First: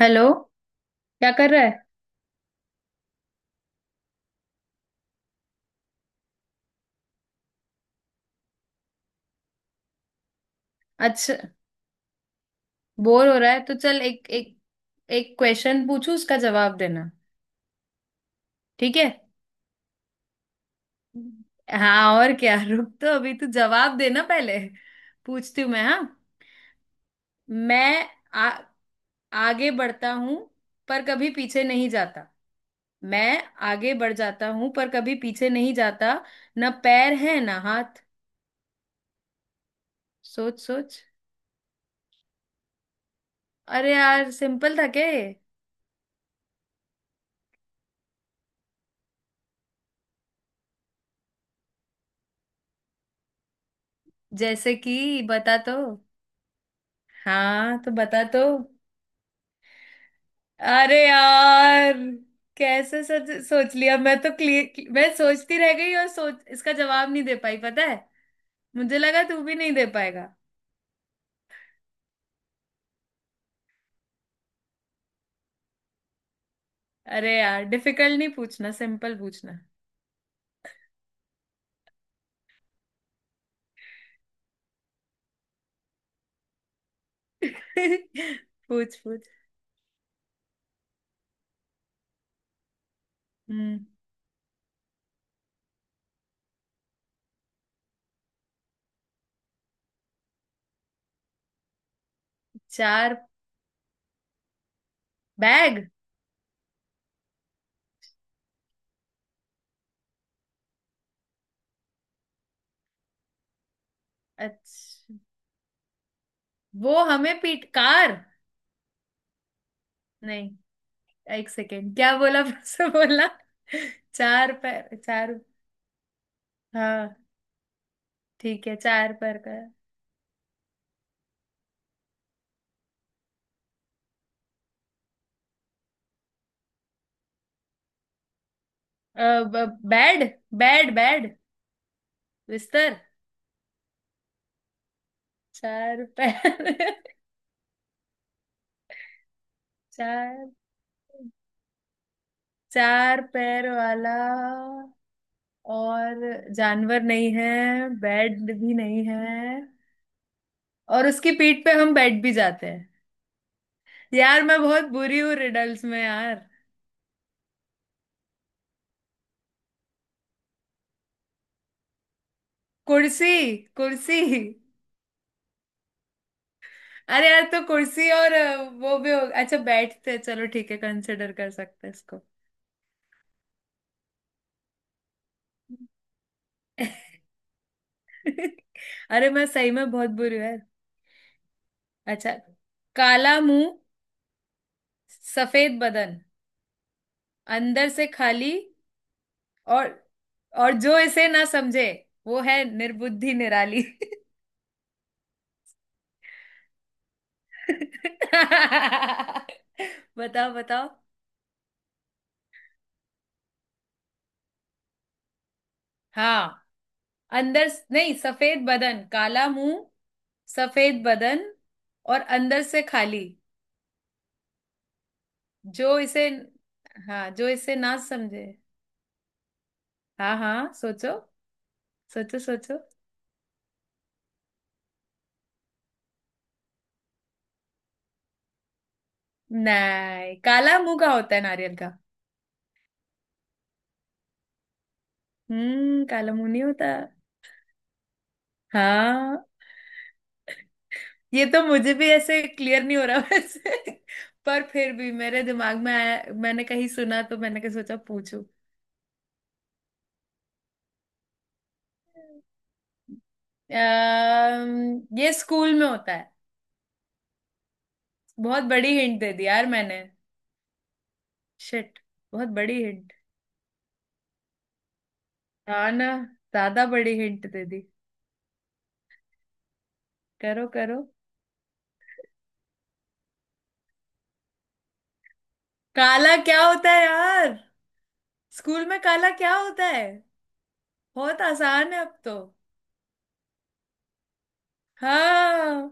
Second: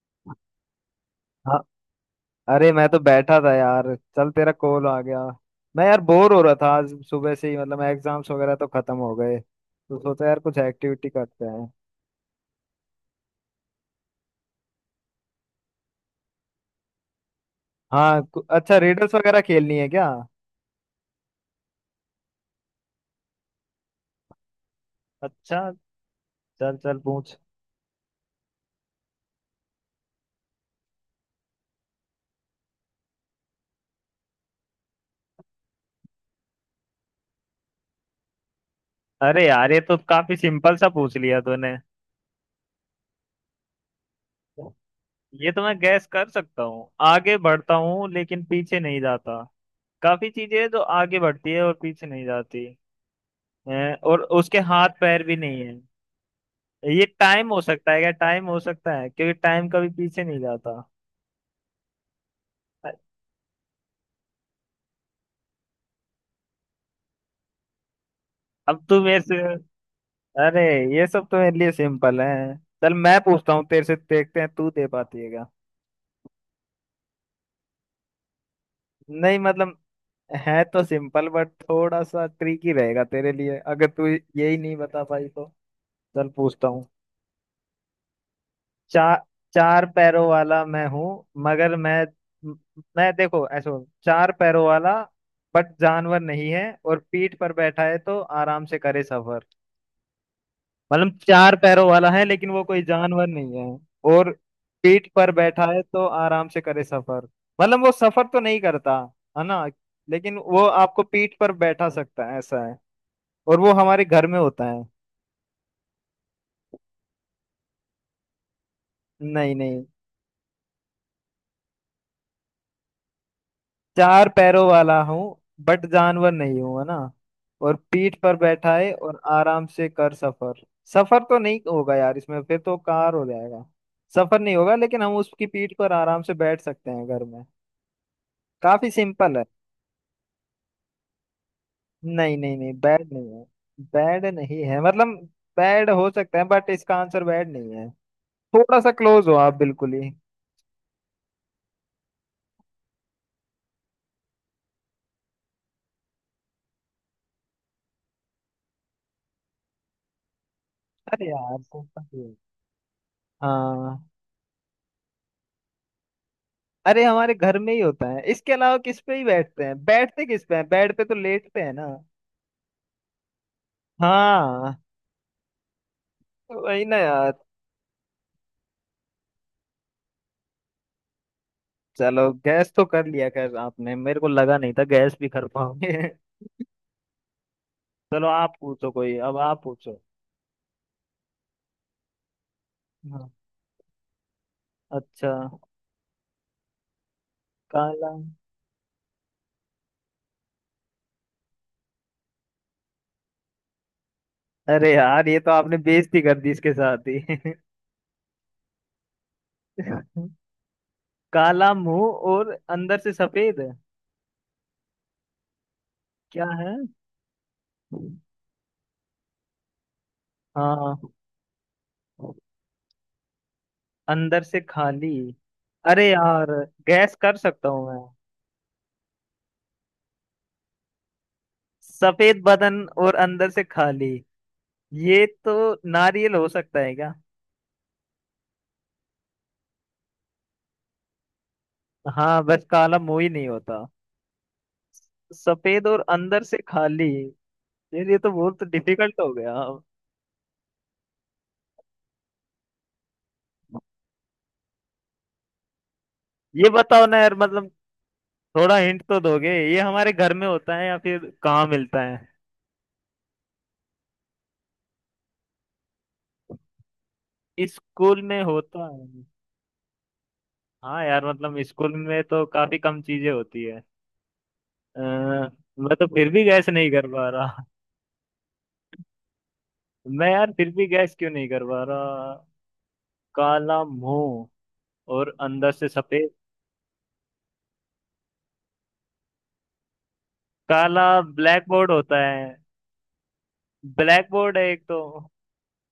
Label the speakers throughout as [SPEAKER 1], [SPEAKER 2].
[SPEAKER 1] Hello. क्या कर
[SPEAKER 2] हाँ।
[SPEAKER 1] रहा है?
[SPEAKER 2] अरे मैं तो बैठा था यार, चल तेरा कॉल आ गया। मैं यार बोर हो रहा था आज सुबह से ही, मतलब एग्जाम्स वगैरह तो खत्म हो गए तो सोचा यार कुछ एक्टिविटी
[SPEAKER 1] अच्छा,
[SPEAKER 2] करते हैं।
[SPEAKER 1] बोर हो रहा है तो चल एक एक एक क्वेश्चन पूछू, उसका जवाब देना।
[SPEAKER 2] हाँ। अच्छा,
[SPEAKER 1] ठीक है।
[SPEAKER 2] रिडल्स वगैरह खेलनी है क्या?
[SPEAKER 1] हाँ और क्या। रुक, तो अभी तू जवाब देना पहले। पूछती
[SPEAKER 2] अच्छा,
[SPEAKER 1] हूँ मैं, हाँ।
[SPEAKER 2] चल चल पूछ।
[SPEAKER 1] मैं आगे बढ़ता हूँ पर कभी पीछे नहीं जाता। मैं आगे बढ़ जाता हूँ पर कभी पीछे नहीं जाता। ना पैर है ना हाथ।
[SPEAKER 2] अरे यार ये तो काफी
[SPEAKER 1] सोच
[SPEAKER 2] सिंपल सा
[SPEAKER 1] सोच।
[SPEAKER 2] पूछ लिया तूने।
[SPEAKER 1] अरे यार, सिंपल था क्या ये?
[SPEAKER 2] ये तो मैं गैस कर सकता हूँ, आगे बढ़ता हूँ लेकिन पीछे नहीं जाता। काफी चीजें हैं जो आगे बढ़ती है और पीछे नहीं जाती हैं, और उसके
[SPEAKER 1] जैसे
[SPEAKER 2] हाथ पैर
[SPEAKER 1] कि
[SPEAKER 2] भी
[SPEAKER 1] बता
[SPEAKER 2] नहीं
[SPEAKER 1] तो।
[SPEAKER 2] है। ये टाइम हो
[SPEAKER 1] हाँ तो
[SPEAKER 2] सकता है क्या?
[SPEAKER 1] बता तो।
[SPEAKER 2] टाइम हो सकता है क्योंकि टाइम कभी पीछे नहीं जाता।
[SPEAKER 1] अरे यार, कैसे सच सोच लिया। मैं तो क्लियर, मैं सोचती रह गई और सोच इसका जवाब नहीं दे पाई, पता है।
[SPEAKER 2] अब
[SPEAKER 1] मुझे
[SPEAKER 2] तू मेरे
[SPEAKER 1] लगा
[SPEAKER 2] से,
[SPEAKER 1] तू भी नहीं दे पाएगा।
[SPEAKER 2] अरे, ये सब तो मेरे लिए सिंपल है। चल मैं पूछता हूँ तेरे से, देखते हैं तू दे पाती है क्या।
[SPEAKER 1] अरे यार, डिफिकल्ट नहीं पूछना, सिंपल
[SPEAKER 2] नहीं
[SPEAKER 1] पूछना।
[SPEAKER 2] मतलब, है तो सिंपल बट थोड़ा सा ट्रिकी रहेगा तेरे लिए, अगर तू यही नहीं बता पाई तो। चल पूछता हूँ।
[SPEAKER 1] पूछ
[SPEAKER 2] चार,
[SPEAKER 1] पूछ।
[SPEAKER 2] चार पैरों वाला मैं हूँ, मगर मैं देखो ऐसे बोल,
[SPEAKER 1] हम्म।
[SPEAKER 2] चार पैरों वाला बट जानवर नहीं है, और पीठ पर बैठा है तो आराम से करे सफर। मतलब चार पैरों वाला है लेकिन वो कोई जानवर
[SPEAKER 1] चार।
[SPEAKER 2] नहीं है। और पीठ पर बैठा है
[SPEAKER 1] बैग।
[SPEAKER 2] तो आराम से करे सफर। मतलब वो सफर तो नहीं करता, है ना, लेकिन वो आपको पीठ पर बैठा सकता है, ऐसा है। और वो हमारे घर में होता है।
[SPEAKER 1] अच्छा, वो हमें पीट कार।
[SPEAKER 2] नहीं नहीं।
[SPEAKER 1] नहीं। एक सेकेंड, क्या बोला? फिर से बोला।
[SPEAKER 2] चार
[SPEAKER 1] चार
[SPEAKER 2] पैरों
[SPEAKER 1] पैर,
[SPEAKER 2] वाला हूँ
[SPEAKER 1] चार।
[SPEAKER 2] बट जानवर नहीं हूँ है ना,
[SPEAKER 1] हाँ।
[SPEAKER 2] और पीठ पर
[SPEAKER 1] ठीक है,
[SPEAKER 2] बैठा है
[SPEAKER 1] चार
[SPEAKER 2] और
[SPEAKER 1] पैर का।
[SPEAKER 2] आराम से कर सफर। सफर तो नहीं होगा यार इसमें, फिर तो कार हो जाएगा। सफर नहीं होगा लेकिन हम उसकी पीठ पर आराम से बैठ सकते हैं घर में। काफी सिंपल है।
[SPEAKER 1] बेड। बेड।
[SPEAKER 2] नहीं नहीं नहीं,
[SPEAKER 1] बिस्तर।
[SPEAKER 2] बैड नहीं है। बैड नहीं है मतलब, बैड
[SPEAKER 1] चार
[SPEAKER 2] हो सकता है बट इसका
[SPEAKER 1] पैर।
[SPEAKER 2] आंसर बैड नहीं है। थोड़ा सा क्लोज हो आप, बिल्कुल ही।
[SPEAKER 1] चार, चार पैर वाला, और जानवर नहीं है, बेड भी नहीं है, और
[SPEAKER 2] अरे
[SPEAKER 1] उसकी
[SPEAKER 2] यार
[SPEAKER 1] पीठ पे
[SPEAKER 2] तुम
[SPEAKER 1] हम
[SPEAKER 2] फंसी
[SPEAKER 1] बैठ भी
[SPEAKER 2] हो।
[SPEAKER 1] जाते हैं।
[SPEAKER 2] हाँ।
[SPEAKER 1] यार मैं बहुत बुरी हूँ रिडल्स में यार।
[SPEAKER 2] अरे हमारे घर में ही होता है, इसके अलावा किस पे ही बैठते हैं, बैठते किस पे हैं? बेड पे तो लेटते हैं ना।
[SPEAKER 1] कुर्सी कुर्सी।
[SPEAKER 2] हाँ, वही ना
[SPEAKER 1] अरे
[SPEAKER 2] यार।
[SPEAKER 1] यार तो कुर्सी और वो भी हो। अच्छा बैठते हैं, चलो ठीक है, कंसिडर कर सकते हैं इसको।
[SPEAKER 2] चलो गैस तो कर लिया खैर आपने, मेरे को लगा नहीं था गैस भी कर पाओगे। चलो आप पूछो, कोई
[SPEAKER 1] अरे
[SPEAKER 2] अब
[SPEAKER 1] मैं
[SPEAKER 2] आप
[SPEAKER 1] सही में
[SPEAKER 2] पूछो।
[SPEAKER 1] बहुत बुरी हूँ यार। अच्छा।
[SPEAKER 2] हाँ।
[SPEAKER 1] काला मुंह,
[SPEAKER 2] अच्छा।
[SPEAKER 1] सफेद बदन, अंदर से
[SPEAKER 2] काला।
[SPEAKER 1] खाली, और और जो इसे ना समझे, वो है निर्बुद्धि निराली।
[SPEAKER 2] अरे यार ये तो आपने बेइज्जती कर दी इसके साथ ही।
[SPEAKER 1] बताओ बताओ।
[SPEAKER 2] काला मुंह और अंदर से सफेद, क्या
[SPEAKER 1] हाँ।
[SPEAKER 2] है?
[SPEAKER 1] नहीं, सफेद बदन काला मुंह।
[SPEAKER 2] हाँ।
[SPEAKER 1] सफेद बदन, और अंदर से खाली।
[SPEAKER 2] अंदर से खाली।
[SPEAKER 1] जो
[SPEAKER 2] अरे
[SPEAKER 1] इसे।
[SPEAKER 2] यार गैस
[SPEAKER 1] हाँ,
[SPEAKER 2] कर
[SPEAKER 1] जो
[SPEAKER 2] सकता
[SPEAKER 1] इसे
[SPEAKER 2] हूँ मैं।
[SPEAKER 1] ना समझे। हाँ हाँ, सोचो सोचो
[SPEAKER 2] सफेद
[SPEAKER 1] सोचो।
[SPEAKER 2] बदन और अंदर से खाली। ये तो नारियल हो सकता है क्या?
[SPEAKER 1] नहीं, काला मुंह का होता है नारियल का?
[SPEAKER 2] हाँ बस काला मुंह ही नहीं होता। सफेद और
[SPEAKER 1] हम्म, काला
[SPEAKER 2] अंदर
[SPEAKER 1] मुंह
[SPEAKER 2] से
[SPEAKER 1] नहीं होता।
[SPEAKER 2] खाली। यार ये तो बहुत डिफिकल्ट हो
[SPEAKER 1] हाँ,
[SPEAKER 2] गया।
[SPEAKER 1] ये तो मुझे भी ऐसे क्लियर नहीं हो रहा वैसे। पर फिर भी मेरे दिमाग में आया, मैंने
[SPEAKER 2] ये
[SPEAKER 1] कहीं
[SPEAKER 2] बताओ ना
[SPEAKER 1] सुना
[SPEAKER 2] यार
[SPEAKER 1] तो मैंने
[SPEAKER 2] मतलब,
[SPEAKER 1] कहा, सोचा पूछूं।
[SPEAKER 2] थोड़ा हिंट तो दोगे। ये हमारे घर में होता है या फिर कहाँ मिलता है?
[SPEAKER 1] ये स्कूल में होता है।
[SPEAKER 2] स्कूल में
[SPEAKER 1] बहुत
[SPEAKER 2] होता
[SPEAKER 1] बड़ी
[SPEAKER 2] है?
[SPEAKER 1] हिंट दे दी यार मैंने।
[SPEAKER 2] हाँ यार मतलब स्कूल
[SPEAKER 1] शिट,
[SPEAKER 2] में तो
[SPEAKER 1] बहुत
[SPEAKER 2] काफी
[SPEAKER 1] बड़ी
[SPEAKER 2] कम
[SPEAKER 1] हिंट।
[SPEAKER 2] चीजें होती है।
[SPEAKER 1] हाँ
[SPEAKER 2] मैं तो
[SPEAKER 1] ना,
[SPEAKER 2] फिर भी गैस
[SPEAKER 1] ज्यादा
[SPEAKER 2] नहीं कर
[SPEAKER 1] बड़ी
[SPEAKER 2] पा
[SPEAKER 1] हिंट
[SPEAKER 2] रहा।
[SPEAKER 1] दे दी।
[SPEAKER 2] मैं यार
[SPEAKER 1] करो
[SPEAKER 2] फिर भी
[SPEAKER 1] करो।
[SPEAKER 2] गैस क्यों नहीं कर पा रहा। काला मुंह और अंदर से सफेद।
[SPEAKER 1] काला क्या होता है यार? स्कूल में काला क्या होता है?
[SPEAKER 2] काला।
[SPEAKER 1] बहुत
[SPEAKER 2] ब्लैक बोर्ड
[SPEAKER 1] आसान है अब
[SPEAKER 2] होता
[SPEAKER 1] तो।
[SPEAKER 2] है। ब्लैक बोर्ड है एक तो।
[SPEAKER 1] हाँ।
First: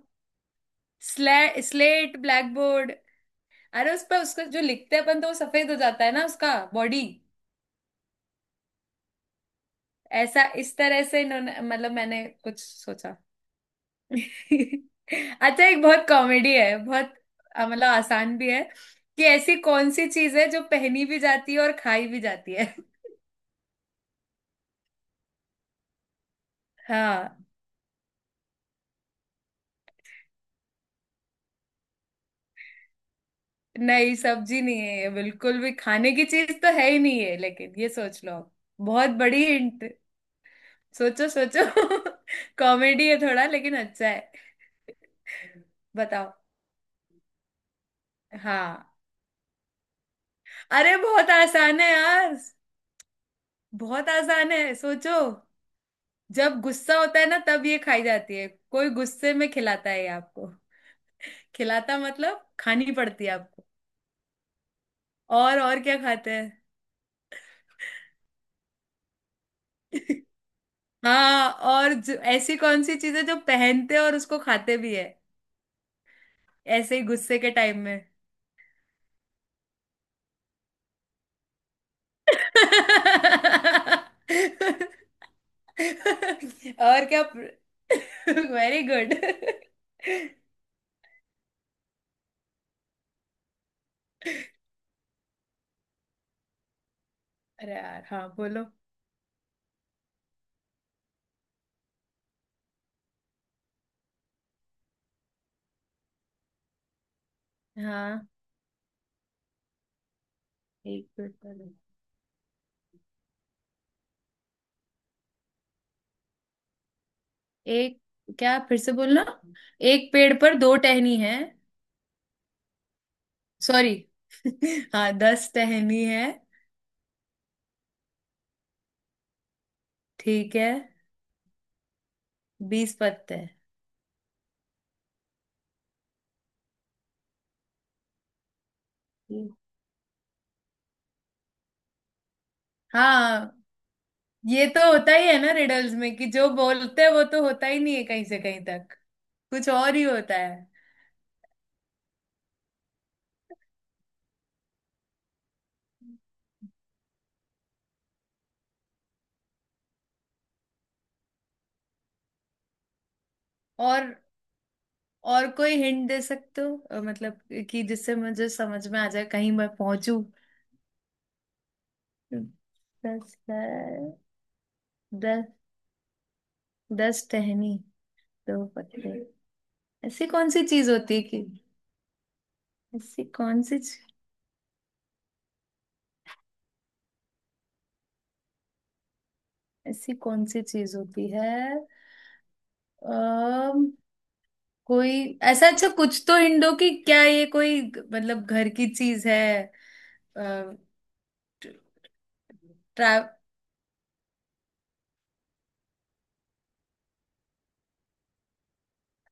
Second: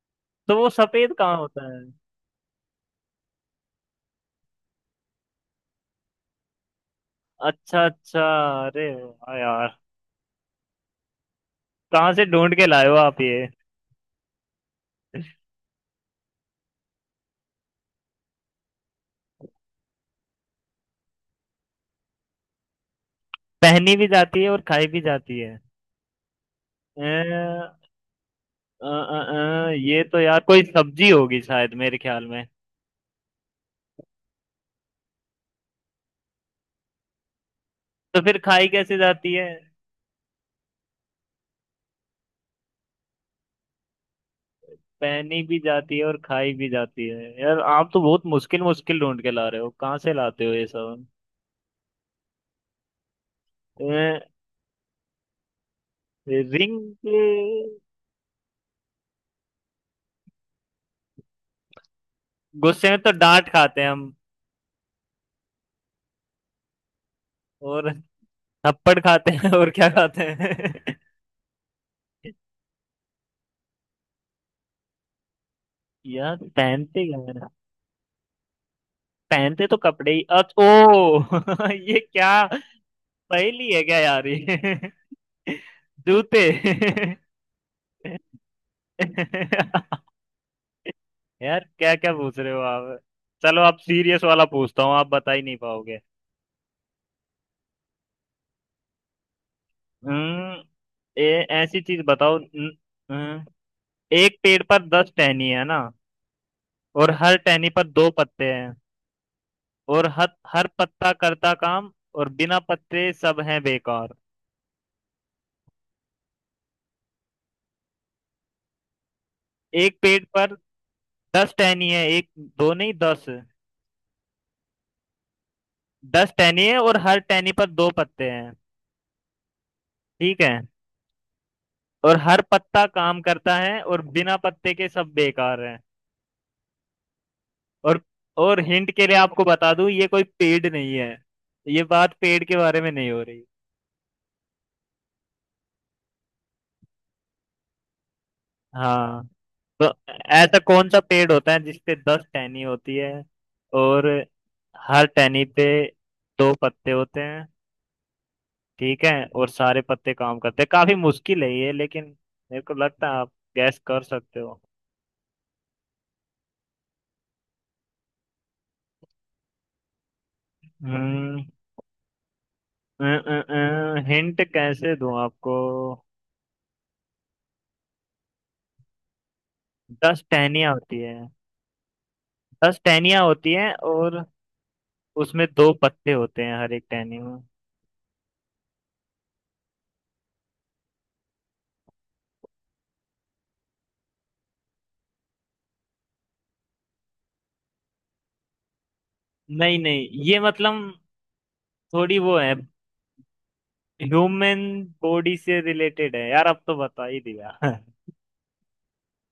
[SPEAKER 2] तो वो सफेद कहाँ
[SPEAKER 1] स्ले
[SPEAKER 2] होता है?
[SPEAKER 1] Slate blackboard. अरे उस पर उसका जो लिखते हैं अपन तो वो सफेद हो जाता है ना उसका। बॉडी।
[SPEAKER 2] अच्छा अच्छा। अरे वाह यार।
[SPEAKER 1] ऐसा, इस तरह से इन्होंने मतलब
[SPEAKER 2] कहाँ से
[SPEAKER 1] मैंने
[SPEAKER 2] ढूंढ
[SPEAKER 1] कुछ
[SPEAKER 2] के लाए हो
[SPEAKER 1] सोचा।
[SPEAKER 2] आप ये?
[SPEAKER 1] अच्छा, एक बहुत कॉमेडी है बहुत। मतलब आसान भी है। कि ऐसी कौन सी चीज है जो पहनी भी जाती है और खाई भी जाती है।
[SPEAKER 2] पहनी भी जाती है और खाई भी जाती है। अ,
[SPEAKER 1] हाँ।
[SPEAKER 2] अ, ये तो यार कोई सब्जी होगी शायद मेरे ख्याल में।
[SPEAKER 1] नहीं, सब्जी नहीं है ये, बिल्कुल भी खाने की चीज तो है ही नहीं है, लेकिन ये
[SPEAKER 2] तो
[SPEAKER 1] सोच लो
[SPEAKER 2] फिर
[SPEAKER 1] आप।
[SPEAKER 2] खाई कैसे
[SPEAKER 1] बहुत
[SPEAKER 2] जाती
[SPEAKER 1] बड़ी
[SPEAKER 2] है?
[SPEAKER 1] हिंट। सोचो सोचो। कॉमेडी है थोड़ा, लेकिन अच्छा है।
[SPEAKER 2] पहनी भी जाती है और
[SPEAKER 1] बताओ।
[SPEAKER 2] खाई भी जाती है। यार आप तो बहुत मुश्किल
[SPEAKER 1] हाँ।
[SPEAKER 2] मुश्किल ढूंढ के ला रहे हो, कहाँ से लाते हो ये
[SPEAKER 1] अरे
[SPEAKER 2] सब?
[SPEAKER 1] बहुत आसान है यार। बहुत आसान है, सोचो। जब
[SPEAKER 2] रिंग।
[SPEAKER 1] गुस्सा होता है ना तब ये खाई जाती है। कोई गुस्से में खिलाता है ये आपको। खिलाता मतलब
[SPEAKER 2] गुस्से
[SPEAKER 1] खानी
[SPEAKER 2] में तो
[SPEAKER 1] पड़ती है
[SPEAKER 2] डांट
[SPEAKER 1] आपको।
[SPEAKER 2] खाते हैं हम।
[SPEAKER 1] और क्या खाते हैं?
[SPEAKER 2] और थप्पड़ खाते हैं और क्या खाते हैं?
[SPEAKER 1] हाँ, और जो, ऐसी कौन सी चीज है जो पहनते हैं और उसको खाते भी है।
[SPEAKER 2] यार
[SPEAKER 1] ऐसे ही
[SPEAKER 2] पहनते क्या
[SPEAKER 1] गुस्से
[SPEAKER 2] है?
[SPEAKER 1] के टाइम में।
[SPEAKER 2] पहनते तो कपड़े ही अच ओ। ये क्या, पहेली है क्या
[SPEAKER 1] और।
[SPEAKER 2] यार ये? जूते।
[SPEAKER 1] क्या? Very good.
[SPEAKER 2] यार क्या क्या पूछ रहे हो आप। चलो आप सीरियस वाला पूछता हूँ, आप बता ही नहीं पाओगे।
[SPEAKER 1] अरे यार हाँ, बोलो।
[SPEAKER 2] हम्म। ऐसी चीज बताओ न- एक पेड़ पर दस टहनी है ना, और हर टहनी पर दो
[SPEAKER 1] हाँ।
[SPEAKER 2] पत्ते हैं। और हर हर पत्ता
[SPEAKER 1] एक
[SPEAKER 2] करता
[SPEAKER 1] मिनट।
[SPEAKER 2] काम, और बिना पत्ते सब हैं बेकार।
[SPEAKER 1] एक, क्या? फिर से बोलना।
[SPEAKER 2] एक
[SPEAKER 1] एक
[SPEAKER 2] पेड़
[SPEAKER 1] पेड़
[SPEAKER 2] पर
[SPEAKER 1] पर दो टहनी है।
[SPEAKER 2] दस टहनी है, एक, दो नहीं दस।
[SPEAKER 1] सॉरी। हाँ, 10 टहनी है।
[SPEAKER 2] दस टहनी है और हर टहनी पर दो पत्ते हैं, ठीक है।
[SPEAKER 1] ठीक है।
[SPEAKER 2] और हर पत्ता
[SPEAKER 1] 20
[SPEAKER 2] काम
[SPEAKER 1] पत्ते हैं।
[SPEAKER 2] करता है, और बिना पत्ते के सब बेकार। और और हिंट के लिए आपको बता दूं, ये कोई पेड़ नहीं है। ये बात पेड़ के बारे में नहीं हो रही।
[SPEAKER 1] हाँ, ये तो होता ही है ना रिडल्स में, कि जो बोलते हैं वो तो होता ही नहीं है कहीं से कहीं तक।
[SPEAKER 2] हाँ,
[SPEAKER 1] कुछ
[SPEAKER 2] तो
[SPEAKER 1] और ही होता है।
[SPEAKER 2] ऐसा कौन सा पेड़ होता है जिसपे दस टहनी होती है, और हर टहनी पे दो पत्ते होते हैं, ठीक है, और सारे पत्ते काम करते हैं। काफी मुश्किल है ये लेकिन मेरे को लगता है आप गैस कर
[SPEAKER 1] और
[SPEAKER 2] सकते हो।
[SPEAKER 1] और कोई हिंट दे सकते हो? मतलब कि जिससे मुझे समझ में आ जाए, कहीं मैं पहुंचू।
[SPEAKER 2] हम्म।
[SPEAKER 1] दस,
[SPEAKER 2] हिंट कैसे दूं
[SPEAKER 1] 10।
[SPEAKER 2] आपको।
[SPEAKER 1] 10 टहनी, 2 पत्ते।
[SPEAKER 2] दस
[SPEAKER 1] ऐसी कौन सी
[SPEAKER 2] टहनियां
[SPEAKER 1] चीज
[SPEAKER 2] होती है।
[SPEAKER 1] होती है कि।
[SPEAKER 2] दस टहनियां
[SPEAKER 1] ऐसी
[SPEAKER 2] होती
[SPEAKER 1] कौन
[SPEAKER 2] हैं
[SPEAKER 1] सी।
[SPEAKER 2] और उसमें दो पत्ते होते हैं हर एक टहनी में।
[SPEAKER 1] ऐसी कौन सी चीज होती है। अम कोई। ऐसा अच्छा कुछ तो हिंट दो, कि क्या ये कोई मतलब घर की चीज है?
[SPEAKER 2] नहीं नहीं, ये
[SPEAKER 1] अ,
[SPEAKER 2] मतलब थोड़ी वो है,
[SPEAKER 1] ट्रा
[SPEAKER 2] ह्यूमन बॉडी से रिलेटेड है यार, अब तो बता ही दिया।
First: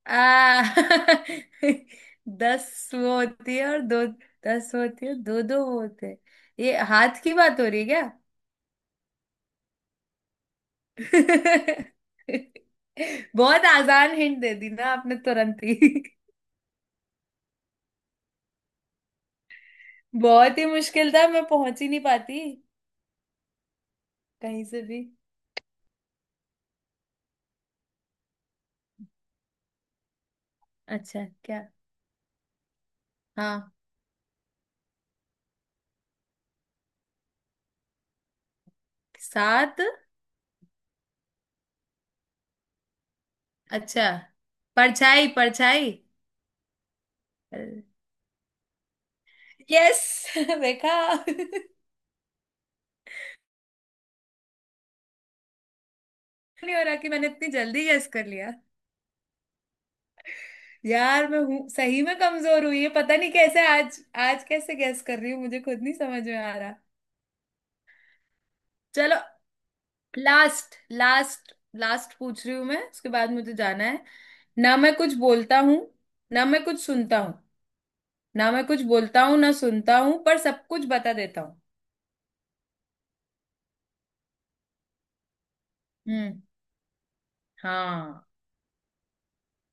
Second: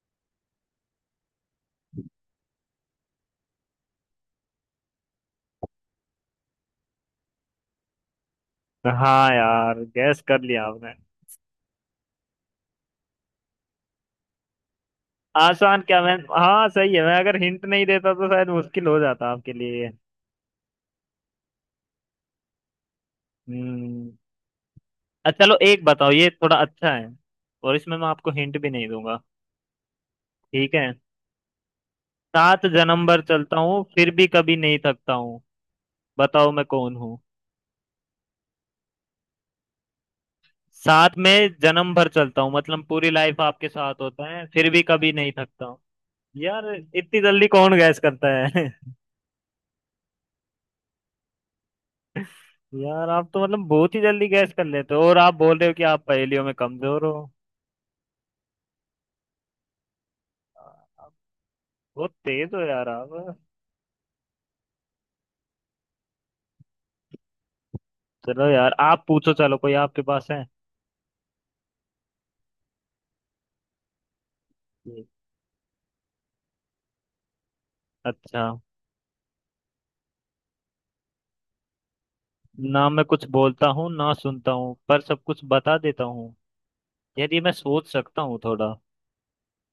[SPEAKER 1] आ। 10 वो होती है और 2। 10 होती है, दो दो वो होते हैं। ये हाथ की बात हो रही है?
[SPEAKER 2] हाँ यार गैस कर लिया आपने।
[SPEAKER 1] क्या। बहुत आसान हिंट दे दी ना आपने तुरंत ही।
[SPEAKER 2] आसान क्या, मैं, हाँ सही है, मैं अगर हिंट नहीं देता तो शायद मुश्किल हो जाता आपके लिए।
[SPEAKER 1] बहुत ही मुश्किल था, मैं पहुंच ही नहीं पाती।
[SPEAKER 2] हम्म।
[SPEAKER 1] कहीं से भी।
[SPEAKER 2] अच्छा, चलो एक बताओ, ये थोड़ा अच्छा है, और इसमें मैं आपको हिंट भी नहीं दूंगा। ठीक है।
[SPEAKER 1] अच्छा, क्या?
[SPEAKER 2] सात जन्म भर चलता
[SPEAKER 1] हाँ।
[SPEAKER 2] हूँ फिर भी कभी नहीं थकता हूँ। बताओ मैं कौन हूँ।
[SPEAKER 1] 7।
[SPEAKER 2] साथ में जन्म भर चलता हूँ मतलब पूरी लाइफ आपके साथ
[SPEAKER 1] अच्छा।
[SPEAKER 2] होता है, फिर भी कभी
[SPEAKER 1] परछाई
[SPEAKER 2] नहीं थकता हूँ।
[SPEAKER 1] परछाई।
[SPEAKER 2] यार इतनी जल्दी कौन
[SPEAKER 1] अरे,
[SPEAKER 2] गैस करता है।
[SPEAKER 1] यस। देखा।
[SPEAKER 2] यार आप तो मतलब बहुत ही जल्दी गैस कर लेते हो, और आप बोल रहे हो कि आप पहेलियों में
[SPEAKER 1] नहीं हो रहा
[SPEAKER 2] कमजोर
[SPEAKER 1] कि मैंने
[SPEAKER 2] हो।
[SPEAKER 1] इतनी जल्दी गेस कर लिया।
[SPEAKER 2] आप
[SPEAKER 1] यार मैं हूँ सही
[SPEAKER 2] बहुत
[SPEAKER 1] में
[SPEAKER 2] तेज हो
[SPEAKER 1] कमजोर, हुई
[SPEAKER 2] यार
[SPEAKER 1] है पता नहीं
[SPEAKER 2] आप।
[SPEAKER 1] कैसे आज। आज कैसे गेस कर रही हूँ मुझे खुद नहीं समझ में आ रहा।
[SPEAKER 2] चलो यार आप
[SPEAKER 1] चलो।
[SPEAKER 2] पूछो, चलो कोई आपके पास है।
[SPEAKER 1] लास्ट लास्ट, लास्ट पूछ रही हूँ मैं, उसके बाद मुझे जाना है। ना मैं
[SPEAKER 2] जी।
[SPEAKER 1] कुछ बोलता हूँ, ना मैं कुछ सुनता हूँ।
[SPEAKER 2] अच्छा।
[SPEAKER 1] ना मैं कुछ बोलता हूँ ना सुनता हूँ, पर सब कुछ बता देता हूँ।
[SPEAKER 2] ना मैं कुछ बोलता हूँ ना सुनता हूँ पर सब कुछ बता देता हूँ।
[SPEAKER 1] हम्म।
[SPEAKER 2] यदि मैं सोच सकता
[SPEAKER 1] हाँ,
[SPEAKER 2] हूँ थोड़ा।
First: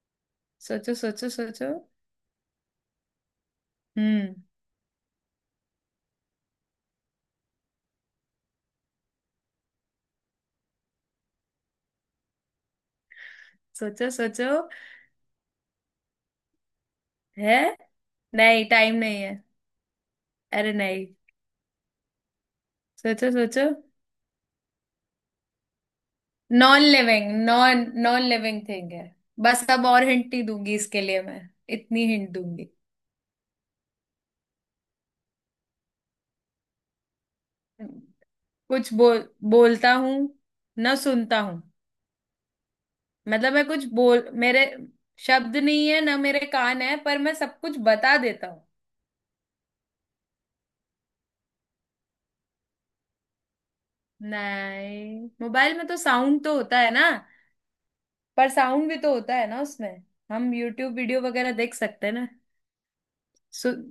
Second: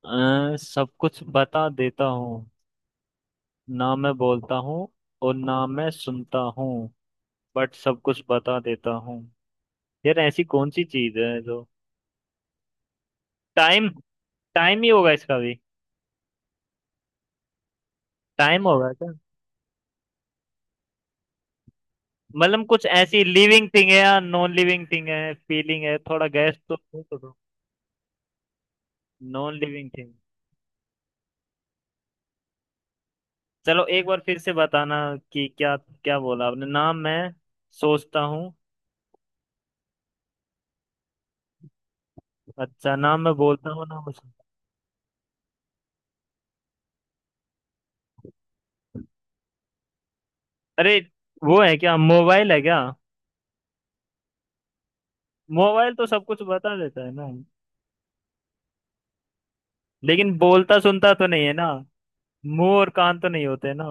[SPEAKER 2] सब
[SPEAKER 1] सोचो
[SPEAKER 2] कुछ
[SPEAKER 1] सोचो
[SPEAKER 2] बता
[SPEAKER 1] सोचो।
[SPEAKER 2] देता हूँ। ना मैं
[SPEAKER 1] हम्म।
[SPEAKER 2] बोलता हूँ और ना मैं सुनता हूँ, बट सब कुछ बता देता हूँ। यार ऐसी कौन सी चीज है जो, टाइम।
[SPEAKER 1] सोचो सोचो।
[SPEAKER 2] टाइम ही होगा इसका भी।
[SPEAKER 1] है। नहीं,
[SPEAKER 2] टाइम होगा
[SPEAKER 1] टाइम
[SPEAKER 2] क्या?
[SPEAKER 1] नहीं है। अरे नहीं।
[SPEAKER 2] मतलब कुछ ऐसी
[SPEAKER 1] सोचो सोचो।
[SPEAKER 2] लिविंग थिंग है या नॉन लिविंग थिंग है, फीलिंग है? थोड़ा गैस तो
[SPEAKER 1] नॉन लिविंग,
[SPEAKER 2] करो।
[SPEAKER 1] नॉन नॉन लिविंग थिंग है।
[SPEAKER 2] नॉन
[SPEAKER 1] बस, अब
[SPEAKER 2] लिविंग
[SPEAKER 1] और
[SPEAKER 2] थिंग।
[SPEAKER 1] हिंट ही दूंगी इसके लिए मैं। इतनी हिंट दूंगी।
[SPEAKER 2] चलो एक बार फिर से बताना कि क्या क्या बोला आपने। ना मैं सोचता हूँ।
[SPEAKER 1] कुछ बोल, बोलता हूँ ना सुनता हूँ,
[SPEAKER 2] अच्छा ना मैं
[SPEAKER 1] मतलब मैं
[SPEAKER 2] बोलता हूँ
[SPEAKER 1] कुछ
[SPEAKER 2] ना मैं
[SPEAKER 1] बोल,
[SPEAKER 2] सुनता
[SPEAKER 1] मेरे शब्द नहीं है ना मेरे कान है, पर मैं सब कुछ बता देता हूँ।
[SPEAKER 2] हूँ। अरे, वो है क्या, मोबाइल है क्या?
[SPEAKER 1] नहीं, मोबाइल में
[SPEAKER 2] मोबाइल
[SPEAKER 1] तो
[SPEAKER 2] तो सब कुछ
[SPEAKER 1] साउंड तो
[SPEAKER 2] बता
[SPEAKER 1] होता है
[SPEAKER 2] देता
[SPEAKER 1] ना।
[SPEAKER 2] है ना।
[SPEAKER 1] पर साउंड भी तो होता है ना उसमें।
[SPEAKER 2] लेकिन
[SPEAKER 1] हम
[SPEAKER 2] बोलता
[SPEAKER 1] यूट्यूब
[SPEAKER 2] सुनता
[SPEAKER 1] वीडियो
[SPEAKER 2] तो नहीं
[SPEAKER 1] वगैरह
[SPEAKER 2] है ना।
[SPEAKER 1] देख सकते हैं ना।
[SPEAKER 2] मुंह और कान तो नहीं
[SPEAKER 1] सु...
[SPEAKER 2] होते ना।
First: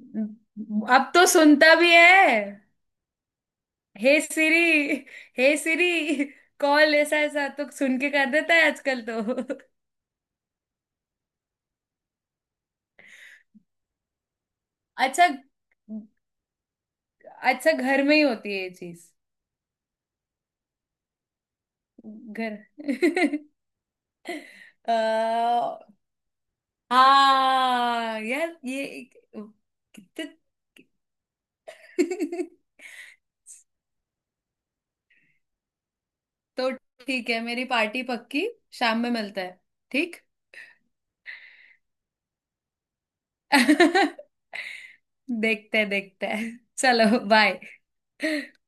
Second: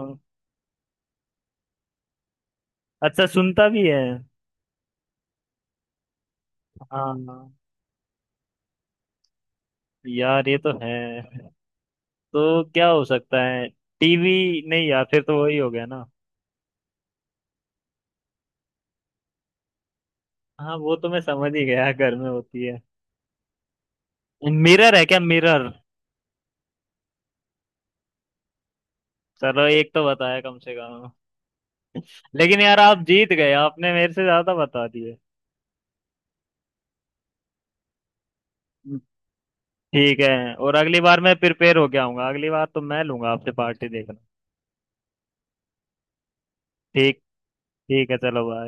[SPEAKER 1] अब तो सुनता भी है।
[SPEAKER 2] अच्छा सुनता भी है।
[SPEAKER 1] हे सिरी, हे सिरी। कॉल ऐसा ऐसा
[SPEAKER 2] हाँ
[SPEAKER 1] तो सुन के कर देता है आजकल तो।
[SPEAKER 2] यार ये तो है, तो क्या हो सकता है? टीवी। नहीं यार फिर
[SPEAKER 1] अच्छा।
[SPEAKER 2] तो वही हो गया ना।
[SPEAKER 1] अच्छा, घर में ही होती है ये चीज।
[SPEAKER 2] हाँ, वो तो मैं समझ ही गया घर में
[SPEAKER 1] घर।
[SPEAKER 2] होती है। मिरर है क्या,
[SPEAKER 1] अ,
[SPEAKER 2] मिरर?
[SPEAKER 1] हाँ यार ये।
[SPEAKER 2] चलो एक तो
[SPEAKER 1] कितने।
[SPEAKER 2] बताया कम से कम। लेकिन यार आप जीत गए, आपने मेरे से ज्यादा बता दिए।
[SPEAKER 1] तो ठीक है, मेरी पार्टी पक्की। शाम में मिलता है। ठीक।
[SPEAKER 2] ठीक है, और अगली बार मैं प्रिपेयर होके आऊंगा। अगली बार तो मैं लूंगा आपसे पार्टी देखना।
[SPEAKER 1] देखते हैं देखते हैं,
[SPEAKER 2] ठीक।
[SPEAKER 1] चलो
[SPEAKER 2] ठीक है, चलो
[SPEAKER 1] बाय।
[SPEAKER 2] बाय।